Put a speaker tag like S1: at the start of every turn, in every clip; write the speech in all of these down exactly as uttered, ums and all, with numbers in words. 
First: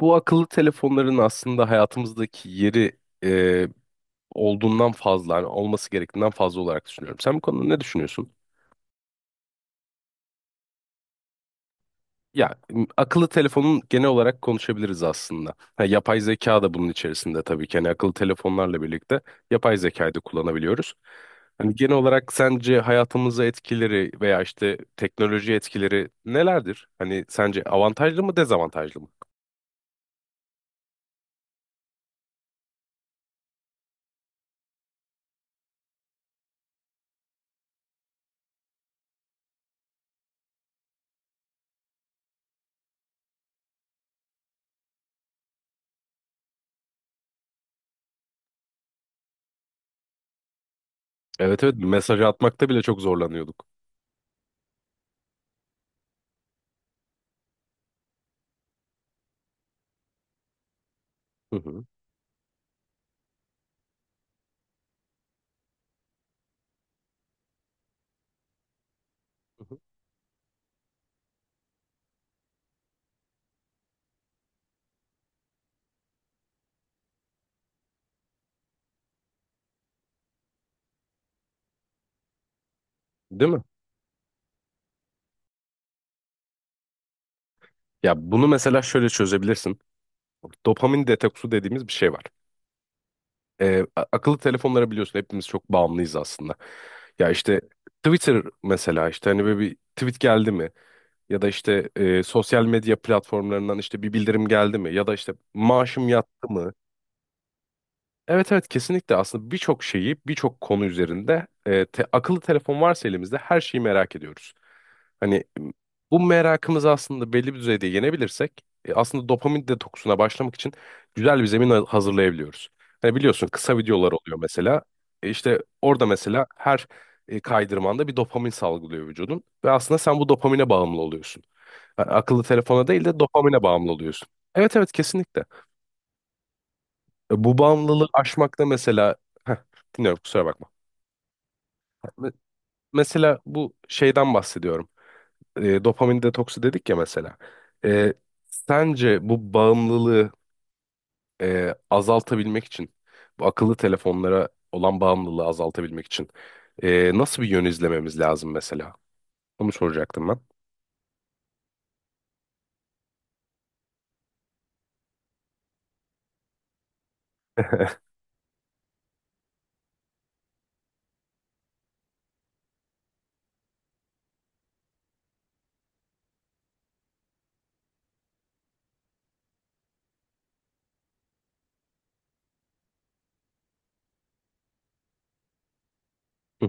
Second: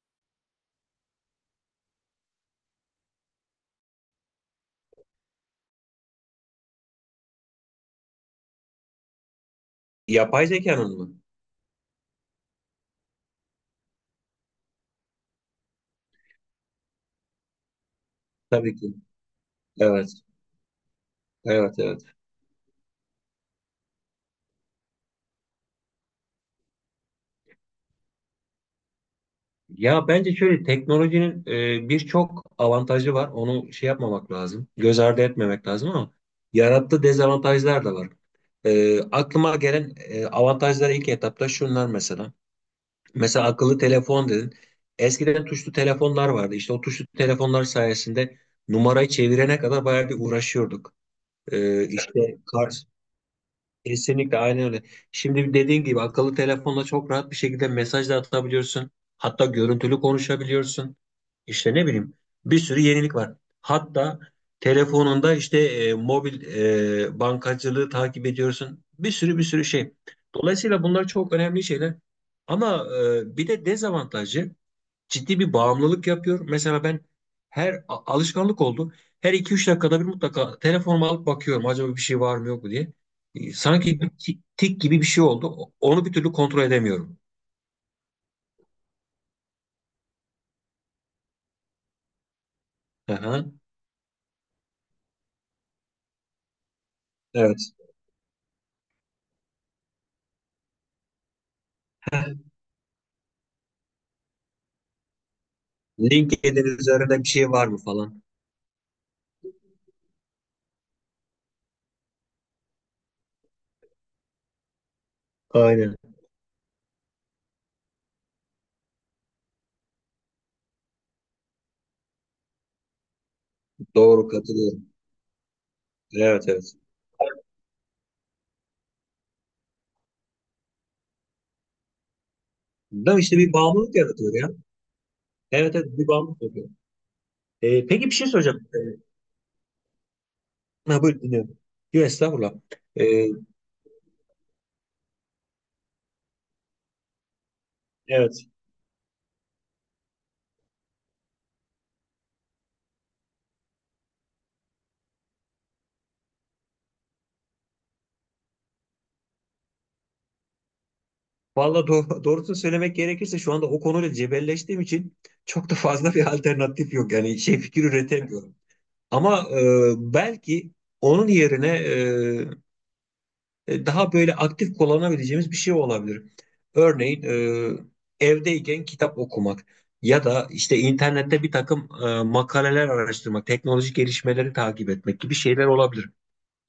S1: Bu akıllı telefonların aslında hayatımızdaki yeri e, olduğundan fazla, hani olması gerektiğinden fazla olarak düşünüyorum. Sen bu konuda ne düşünüyorsun?
S2: Yapay zekanın mı?
S1: Ya m- akıllı telefonun genel olarak konuşabiliriz aslında. Ha, yapay zeka da bunun içerisinde tabii ki. Hani akıllı
S2: Tabii
S1: telefonlarla
S2: ki.
S1: birlikte yapay
S2: Evet.
S1: zekayı da kullanabiliyoruz. Hani
S2: Evet,
S1: genel
S2: evet.
S1: olarak sence hayatımıza etkileri veya işte teknoloji etkileri nelerdir? Hani sence avantajlı mı dezavantajlı mı?
S2: Ya bence şöyle teknolojinin e, birçok avantajı var. Onu şey yapmamak lazım. Göz ardı etmemek lazım, ama yarattığı dezavantajlar da var. E, aklıma gelen e, avantajlar ilk etapta şunlar mesela. Mesela akıllı telefon dedin. Eskiden tuşlu telefonlar vardı. İşte o tuşlu telefonlar sayesinde numarayı çevirene kadar bayağı bir uğraşıyorduk.
S1: Evet evet
S2: E,
S1: mesaj
S2: işte
S1: atmakta bile
S2: kar-
S1: çok zorlanıyorduk.
S2: Kesinlikle aynen öyle. Şimdi dediğin gibi akıllı telefonla çok rahat bir şekilde mesaj da atabiliyorsun. Hatta görüntülü konuşabiliyorsun.
S1: Hı
S2: İşte
S1: hı.
S2: ne bileyim bir sürü yenilik var. Hatta telefonunda işte e, mobil e, bankacılığı takip ediyorsun. Bir sürü bir
S1: Hı
S2: sürü
S1: hı.
S2: şey. Dolayısıyla bunlar çok önemli şeyler. Ama e, bir de dezavantajı ciddi bir bağımlılık yapıyor. Mesela ben her a- alışkanlık oldu. Her iki üç dakikada bir mutlaka telefonumu alıp bakıyorum, acaba bir şey var mı yok mu diye.
S1: Değil
S2: E,
S1: mi?
S2: Sanki bir ti- tik gibi bir şey oldu. O- Onu bir türlü kontrol edemiyorum.
S1: Ya bunu mesela şöyle çözebilirsin. Dopamin detoksu dediğimiz bir şey var.
S2: Aha,
S1: Ee, a- akıllı telefonlara biliyorsun hepimiz çok bağımlıyız aslında. Ya işte
S2: evet.
S1: Twitter mesela işte hani böyle bir tweet geldi mi? Ya da işte e, sosyal medya platformlarından işte bir bildirim geldi mi? Ya da işte maaşım yattı
S2: LinkedIn
S1: mı?
S2: üzerinde bir şey var mı falan.
S1: Evet evet kesinlikle aslında birçok şeyi birçok konu üzerinde e, te- akıllı telefon varsa elimizde her şeyi merak ediyoruz. Hani m,
S2: Aynen.
S1: Bu merakımızı aslında belli bir düzeyde yenebilirsek e, aslında dopamin detoksuna başlamak için güzel bir zemin ha- hazırlayabiliyoruz. Hani biliyorsun kısa videolar
S2: Doğru,
S1: oluyor mesela.
S2: katılıyorum.
S1: E, işte orada mesela
S2: Evet, evet.
S1: her e, kaydırmanda bir dopamin salgılıyor vücudun ve aslında sen bu dopamine bağımlı oluyorsun. Yani akıllı telefona değil
S2: Değil
S1: de
S2: mi? İşte bir
S1: dopamine bağımlı
S2: bağımlılık
S1: oluyorsun.
S2: yaratıyor ya.
S1: Evet evet kesinlikle.
S2: Evet, evet, bir bağımlılık yapıyor.
S1: E, Bu
S2: E, peki
S1: bağımlılığı
S2: bir şey soracağım.
S1: aşmakta mesela Heh, dinliyorum, kusura bakma.
S2: E, ha, buyur dinliyorum. Yok
S1: Me-
S2: estağfurullah. E,
S1: Mesela bu şeyden bahsediyorum. E, dopamin detoksu dedik ya mesela. E,
S2: evet.
S1: Sence bu bağımlılığı e, azaltabilmek için, bu akıllı telefonlara olan bağımlılığı azaltabilmek için e, nasıl bir yön izlememiz lazım mesela? Onu soracaktım ben.
S2: Valla doğ doğrusunu söylemek gerekirse şu anda o konuyla cebelleştiğim için çok da fazla bir alternatif yok. Yani şey, fikir üretemiyorum. Ama e, belki onun yerine e, e, daha böyle aktif kullanabileceğimiz bir şey olabilir. Örneğin e, evdeyken kitap okumak ya da işte internette bir takım e, makaleler araştırmak, teknolojik gelişmeleri takip etmek gibi şeyler olabilir.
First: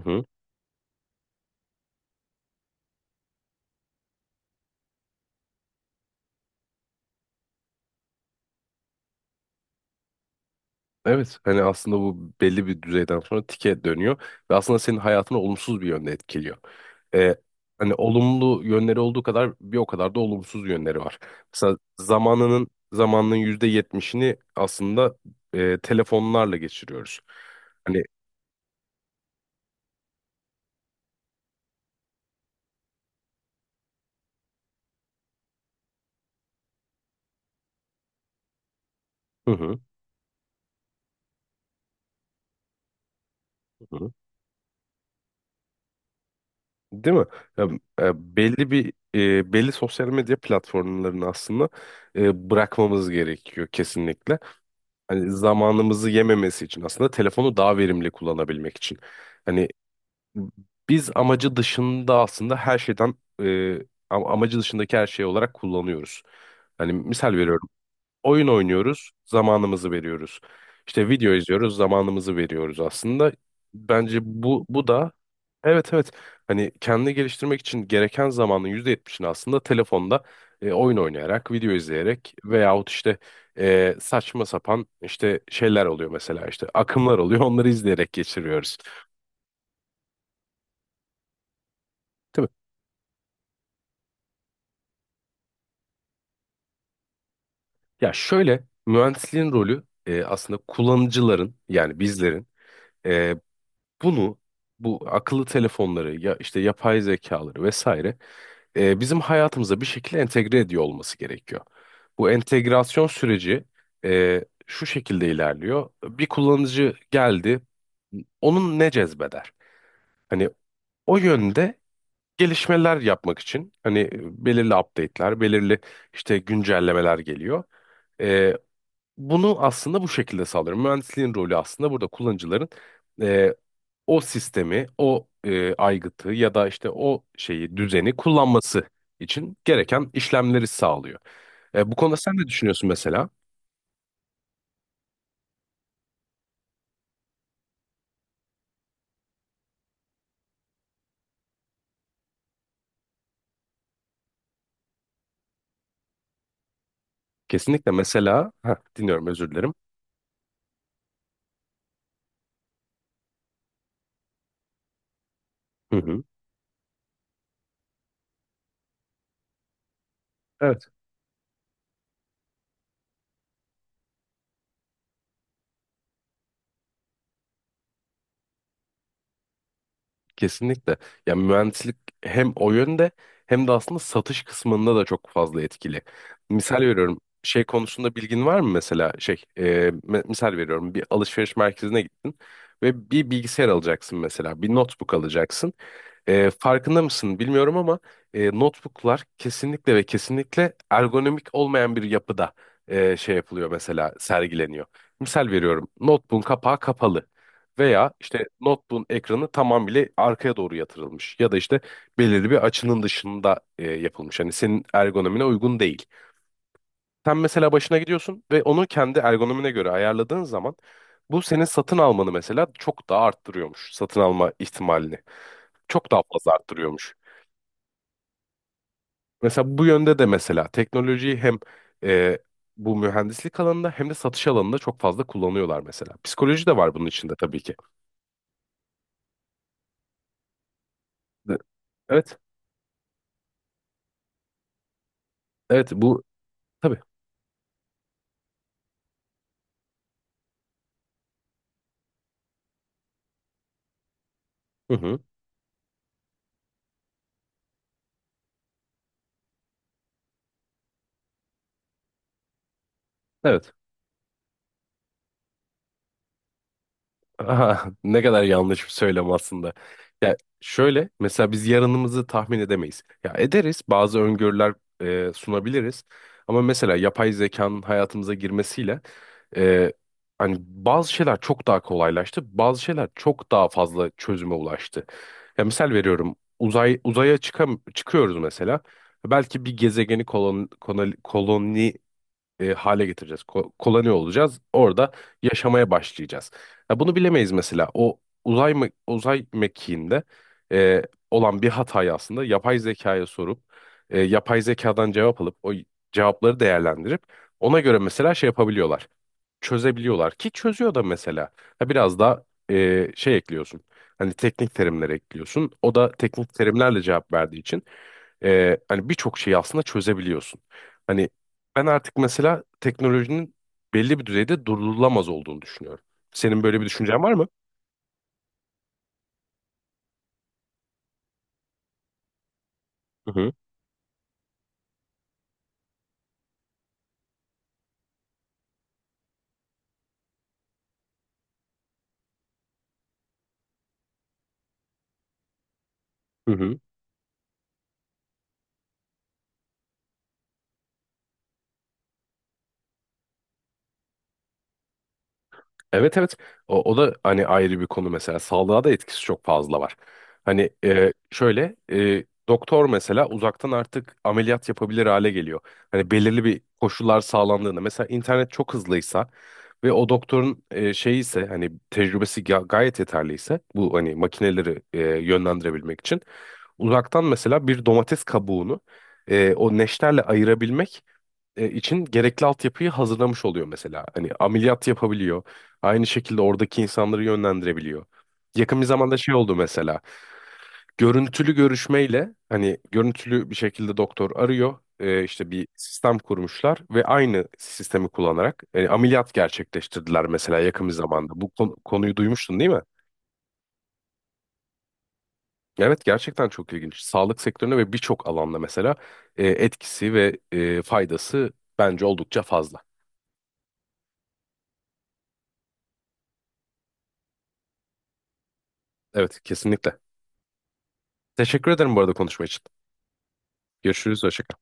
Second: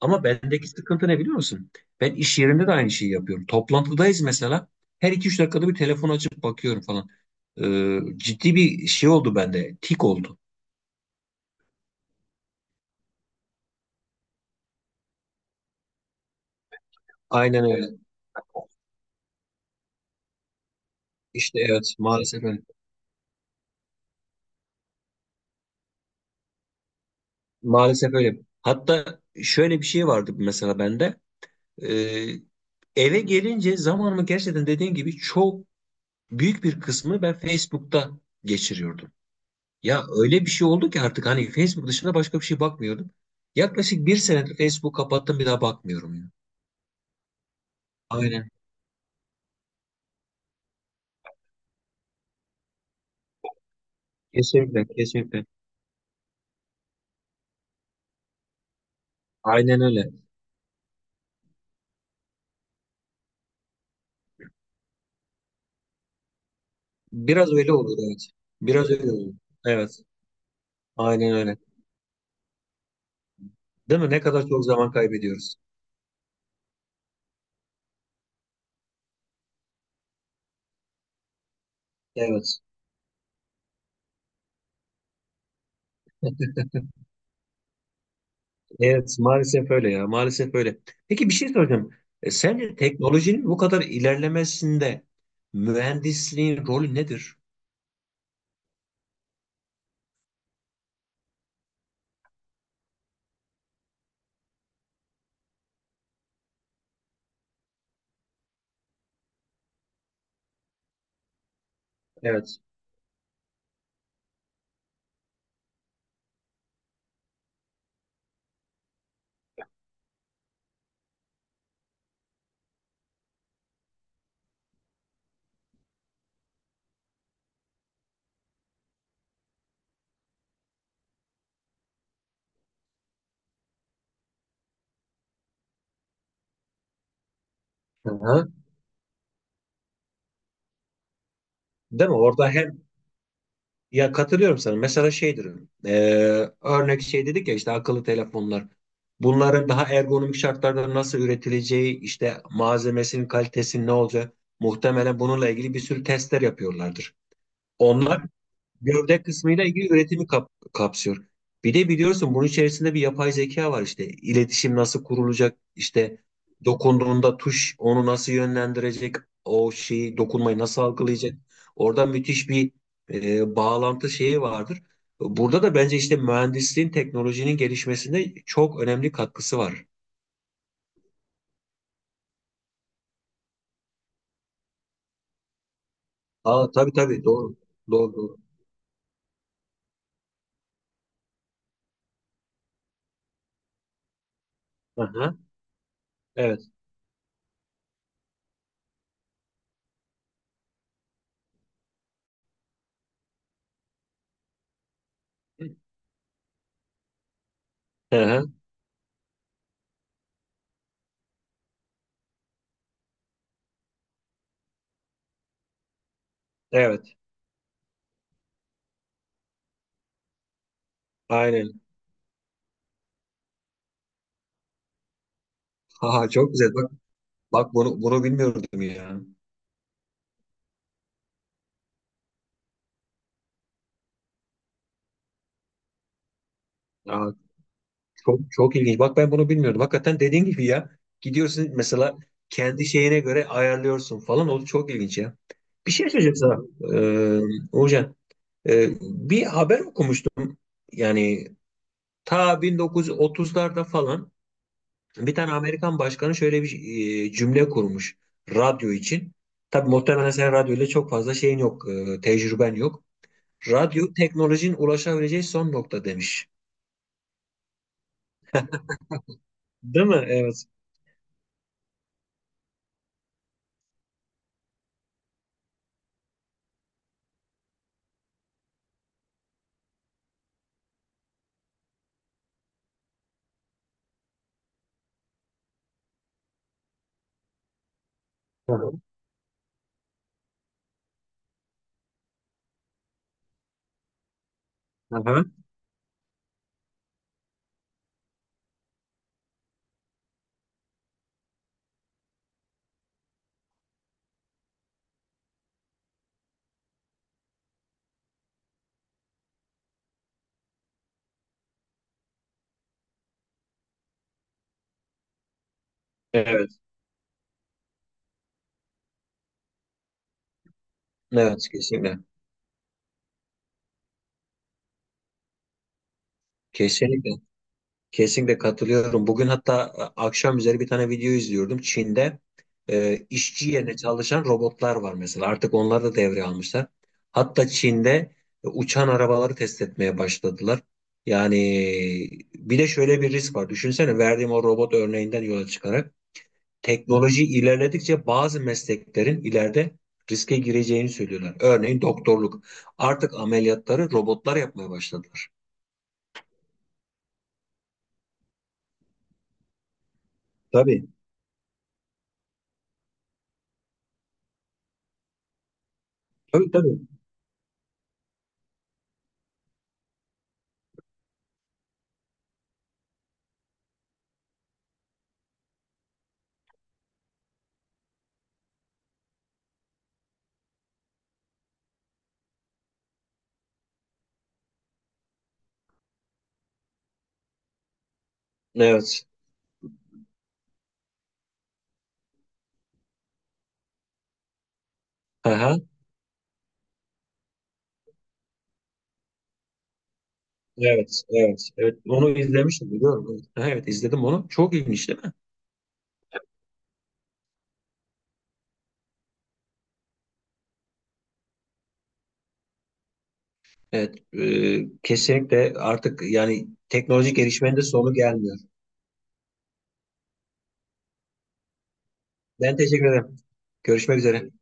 S2: Ama bendeki sıkıntı ne biliyor musun? Ben iş yerinde de aynı şeyi yapıyorum. Toplantıdayız mesela. Her iki üç dakikada bir telefon açıp bakıyorum falan. Ee, ciddi bir şey oldu bende. Tik oldu.
S1: Evet, hani aslında bu belli bir düzeyden sonra tike dönüyor ve aslında senin hayatını olumsuz bir yönde etkiliyor. Ee,
S2: Aynen öyle.
S1: Hani olumlu yönleri olduğu kadar bir o kadar da olumsuz yönleri var.
S2: İşte
S1: Mesela
S2: evet, maalesef öyle.
S1: zamanının zamanının yüzde yetmişini aslında e, telefonlarla geçiriyoruz. Hani
S2: Maalesef öyle. Hatta şöyle bir şey vardı mesela bende. Ee, Eve gelince zamanımı gerçekten dediğin gibi çok büyük bir kısmı ben Facebook'ta geçiriyordum.
S1: hı hı,
S2: Ya öyle bir şey oldu ki artık hani Facebook dışında başka bir şey bakmıyordum.
S1: hı
S2: Yaklaşık
S1: hı.
S2: bir senedir Facebook kapattım, bir daha bakmıyorum ya.
S1: Değil mi? Ya, e,
S2: Aynen.
S1: belli bir e, belli sosyal medya platformlarını aslında e, bırakmamız gerekiyor kesinlikle.
S2: Kesinlikle,
S1: Hani
S2: kesinlikle.
S1: zamanımızı yememesi için aslında telefonu daha verimli kullanabilmek için. Hani
S2: Aynen öyle.
S1: biz amacı dışında aslında her şeyden e, am- amacı dışındaki her şey olarak kullanıyoruz. Hani misal
S2: Biraz
S1: veriyorum,
S2: öyle olur, evet.
S1: oyun
S2: Biraz
S1: oynuyoruz,
S2: öyle olur.
S1: zamanımızı
S2: Evet.
S1: veriyoruz. İşte video
S2: Aynen öyle.
S1: izliyoruz, zamanımızı veriyoruz aslında.
S2: Değil mi?
S1: Bence
S2: Ne kadar çok
S1: bu bu
S2: zaman
S1: da
S2: kaybediyoruz.
S1: evet evet hani kendini geliştirmek için gereken zamanın yüzde yetmişini aslında telefonda e, oyun oynayarak, video izleyerek
S2: Evet.
S1: veyahut işte e, saçma sapan işte şeyler oluyor, mesela işte akımlar oluyor onları izleyerek geçiriyoruz.
S2: Evet, maalesef öyle ya. Maalesef öyle. Peki bir şey soracağım. E,
S1: Değil mi?
S2: sence teknolojinin bu kadar ilerlemesinde mühendisliğin rolü nedir?
S1: Ya şöyle, mühendisliğin rolü e, aslında kullanıcıların, yani bizlerin, e, bunu, bu akıllı telefonları ya işte yapay zekaları vesaire e, bizim hayatımıza bir şekilde entegre ediyor olması gerekiyor. Bu
S2: Evet.
S1: entegrasyon süreci e, şu şekilde ilerliyor. Bir kullanıcı geldi, onun ne cezbeder? Hani o yönde gelişmeler yapmak için hani belirli update'ler, belirli işte güncellemeler geliyor. E, Bunu aslında bu şekilde sağlıyorum. Mühendisliğin rolü aslında burada kullanıcıların o sistemi, o e, aygıtı ya da işte o şeyi, düzeni
S2: Hı-hı.
S1: kullanması için gereken işlemleri sağlıyor. E, bu
S2: Değil mi?
S1: konuda sen ne
S2: Orada hem
S1: düşünüyorsun mesela?
S2: ya katılıyorum sana. Mesela şeydir. e, Örnek şey dedik ya, işte akıllı telefonlar. Bunların daha ergonomik şartlarda nasıl üretileceği, işte malzemesinin kalitesinin ne olacağı, muhtemelen bununla ilgili bir sürü testler yapıyorlardır.
S1: Kesinlikle
S2: Onlar
S1: mesela. Heh,
S2: gövde
S1: dinliyorum, özür
S2: kısmıyla
S1: dilerim.
S2: ilgili üretimi kap- kapsıyor. Bir de biliyorsun bunun içerisinde bir yapay zeka var işte. İletişim nasıl kurulacak?
S1: Hı
S2: İşte
S1: hı.
S2: dokunduğunda tuş onu nasıl yönlendirecek? O şeyi dokunmayı
S1: Evet.
S2: nasıl algılayacak? Orada müthiş bir e, bağlantı şeyi vardır. Burada da bence işte mühendisliğin, teknolojinin gelişmesinde çok önemli katkısı var.
S1: Kesinlikle. Ya mühendislik hem o yönde hem de aslında satış kısmında da çok fazla etkili.
S2: Aa,
S1: Misal
S2: tabii
S1: veriyorum.
S2: tabii, doğru.
S1: Şey
S2: Doğru,
S1: konusunda
S2: doğru.
S1: bilgin var mı mesela? Şey, e, me- misal veriyorum. Bir alışveriş merkezine gittin ve bir bilgisayar alacaksın mesela. Bir notebook
S2: Aha,
S1: alacaksın. E,
S2: evet.
S1: farkında mısın bilmiyorum ama e, notebooklar kesinlikle ve kesinlikle ergonomik olmayan bir yapıda e, şey yapılıyor, mesela sergileniyor. Misal veriyorum, notebook'un kapağı kapalı veya
S2: Aha,
S1: işte notebook'un ekranı tamamıyla arkaya doğru yatırılmış ya da işte belirli bir açının dışında e, yapılmış. Hani senin ergonomine uygun değil.
S2: evet.
S1: Sen mesela başına gidiyorsun ve onu kendi ergonomine göre ayarladığın zaman bu senin
S2: Aynen.
S1: satın almanı mesela çok daha arttırıyormuş. Satın alma ihtimalini çok daha
S2: Ha, çok
S1: fazla
S2: güzel. Bak,
S1: arttırıyormuş.
S2: bak, bunu bunu bilmiyordum ya.
S1: Mesela bu yönde de mesela teknolojiyi hem e, bu mühendislik alanında hem de satış alanında çok fazla kullanıyorlar mesela. Psikoloji de var bunun
S2: Aa,
S1: içinde tabii ki.
S2: çok çok ilginç. Bak, ben bunu bilmiyordum. Hakikaten dediğin gibi ya. Gidiyorsun mesela
S1: Evet,
S2: kendi şeyine göre ayarlıyorsun falan. O çok ilginç ya.
S1: evet,
S2: Bir şey
S1: bu
S2: söyleyeceğim sana.
S1: tabii.
S2: Ee, Uğurcan. Ee, bir haber okumuştum. Yani ta on dokuz otuzlarda falan
S1: Hı hı,
S2: bir tane Amerikan başkanı şöyle bir e, cümle kurmuş radyo için. Tabii muhtemelen sen radyoyla çok fazla şeyin yok, e, tecrüben yok.
S1: evet.
S2: Radyo teknolojinin ulaşabileceği son nokta demiş.
S1: Aha, ne kadar yanlış bir söylem aslında.
S2: Değil mi?
S1: Ya
S2: Evet.
S1: şöyle, mesela biz yarınımızı tahmin edemeyiz. Ya ederiz, bazı öngörüler e, sunabiliriz. Ama mesela yapay zekanın hayatımıza girmesiyle e, hani bazı şeyler çok daha kolaylaştı. Bazı şeyler çok daha fazla çözüme ulaştı. Ya misal veriyorum, uzay uzaya çıkam çıkıyoruz
S2: Hı
S1: mesela.
S2: hı.
S1: Belki bir gezegeni kolon, koloni, e, hale getireceğiz. Ko koloni olacağız. Orada
S2: Hı hı.
S1: yaşamaya başlayacağız. Ha, bunu bilemeyiz mesela. O uzay me- uzay mekiğinde e, olan bir hatayı aslında yapay zekaya sorup e, yapay zekadan cevap alıp o cevapları değerlendirip ona göre mesela şey yapabiliyorlar. Çözebiliyorlar, ki çözüyor da mesela. Ha, biraz da e, şey ekliyorsun. Hani teknik terimler ekliyorsun. O da teknik
S2: Evet.
S1: terimlerle cevap verdiği için e, hani birçok şeyi aslında çözebiliyorsun. Hani
S2: Evet
S1: ben artık
S2: kesinlikle.
S1: mesela teknolojinin belli bir düzeyde durdurulamaz olduğunu düşünüyorum. Senin böyle bir düşüncen
S2: Kesinlikle.
S1: var mı?
S2: Kesinlikle katılıyorum. Bugün hatta e, akşam üzeri bir tane video izliyordum. Çin'de e,
S1: Hı hı.
S2: işçi yerine çalışan robotlar var mesela. Artık onları da devreye almışlar. Hatta Çin'de e, uçan arabaları test etmeye başladılar. Yani bir de şöyle bir risk var. Düşünsene, verdiğim o robot örneğinden yola çıkarak
S1: Hı hı.
S2: teknoloji ilerledikçe bazı mesleklerin ileride riske gireceğini söylüyorlar. Örneğin doktorluk. Artık ameliyatları robotlar yapmaya başladılar.
S1: Evet evet o, o da hani ayrı bir konu, mesela sağlığa da etkisi çok fazla var. Hani
S2: Tabii.
S1: e, şöyle e, doktor mesela uzaktan artık ameliyat yapabilir hale geliyor. Hani belirli bir
S2: Tabii, tabii.
S1: koşullar sağlandığında mesela internet çok hızlıysa ve o doktorun e, şeyi ise, hani tecrübesi ga- gayet yeterliyse, bu hani makineleri e, yönlendirebilmek için uzaktan mesela bir domates kabuğunu e, o neşterle ayırabilmek e, için gerekli altyapıyı hazırlamış oluyor mesela. Hani ameliyat yapabiliyor. Aynı şekilde oradaki insanları yönlendirebiliyor. Yakın bir zamanda
S2: Evet.
S1: şey oldu mesela. Görüntülü görüşmeyle hani görüntülü bir şekilde doktor arıyor. E, işte bir
S2: Aha.
S1: sistem kurmuşlar ve aynı sistemi kullanarak e, ameliyat gerçekleştirdiler mesela, yakın bir
S2: Evet.
S1: zamanda. Bu
S2: Evet.
S1: kon-
S2: Evet.
S1: konuyu
S2: Onu
S1: duymuştun değil mi?
S2: izlemiştim, biliyorum. Evet, aha, evet, izledim onu. Çok ilginç değil mi?
S1: Evet, gerçekten çok ilginç. Sağlık sektörüne ve birçok alanda mesela e, etkisi ve e, faydası bence oldukça fazla.
S2: Evet. E, kesinlikle, artık yani teknolojik gelişmenin de sonu gelmiyor.
S1: Evet, kesinlikle. Teşekkür ederim bu arada konuşma için.
S2: Ben teşekkür ederim. Görüşmek
S1: Görüşürüz. Hoşça
S2: üzere.
S1: kal.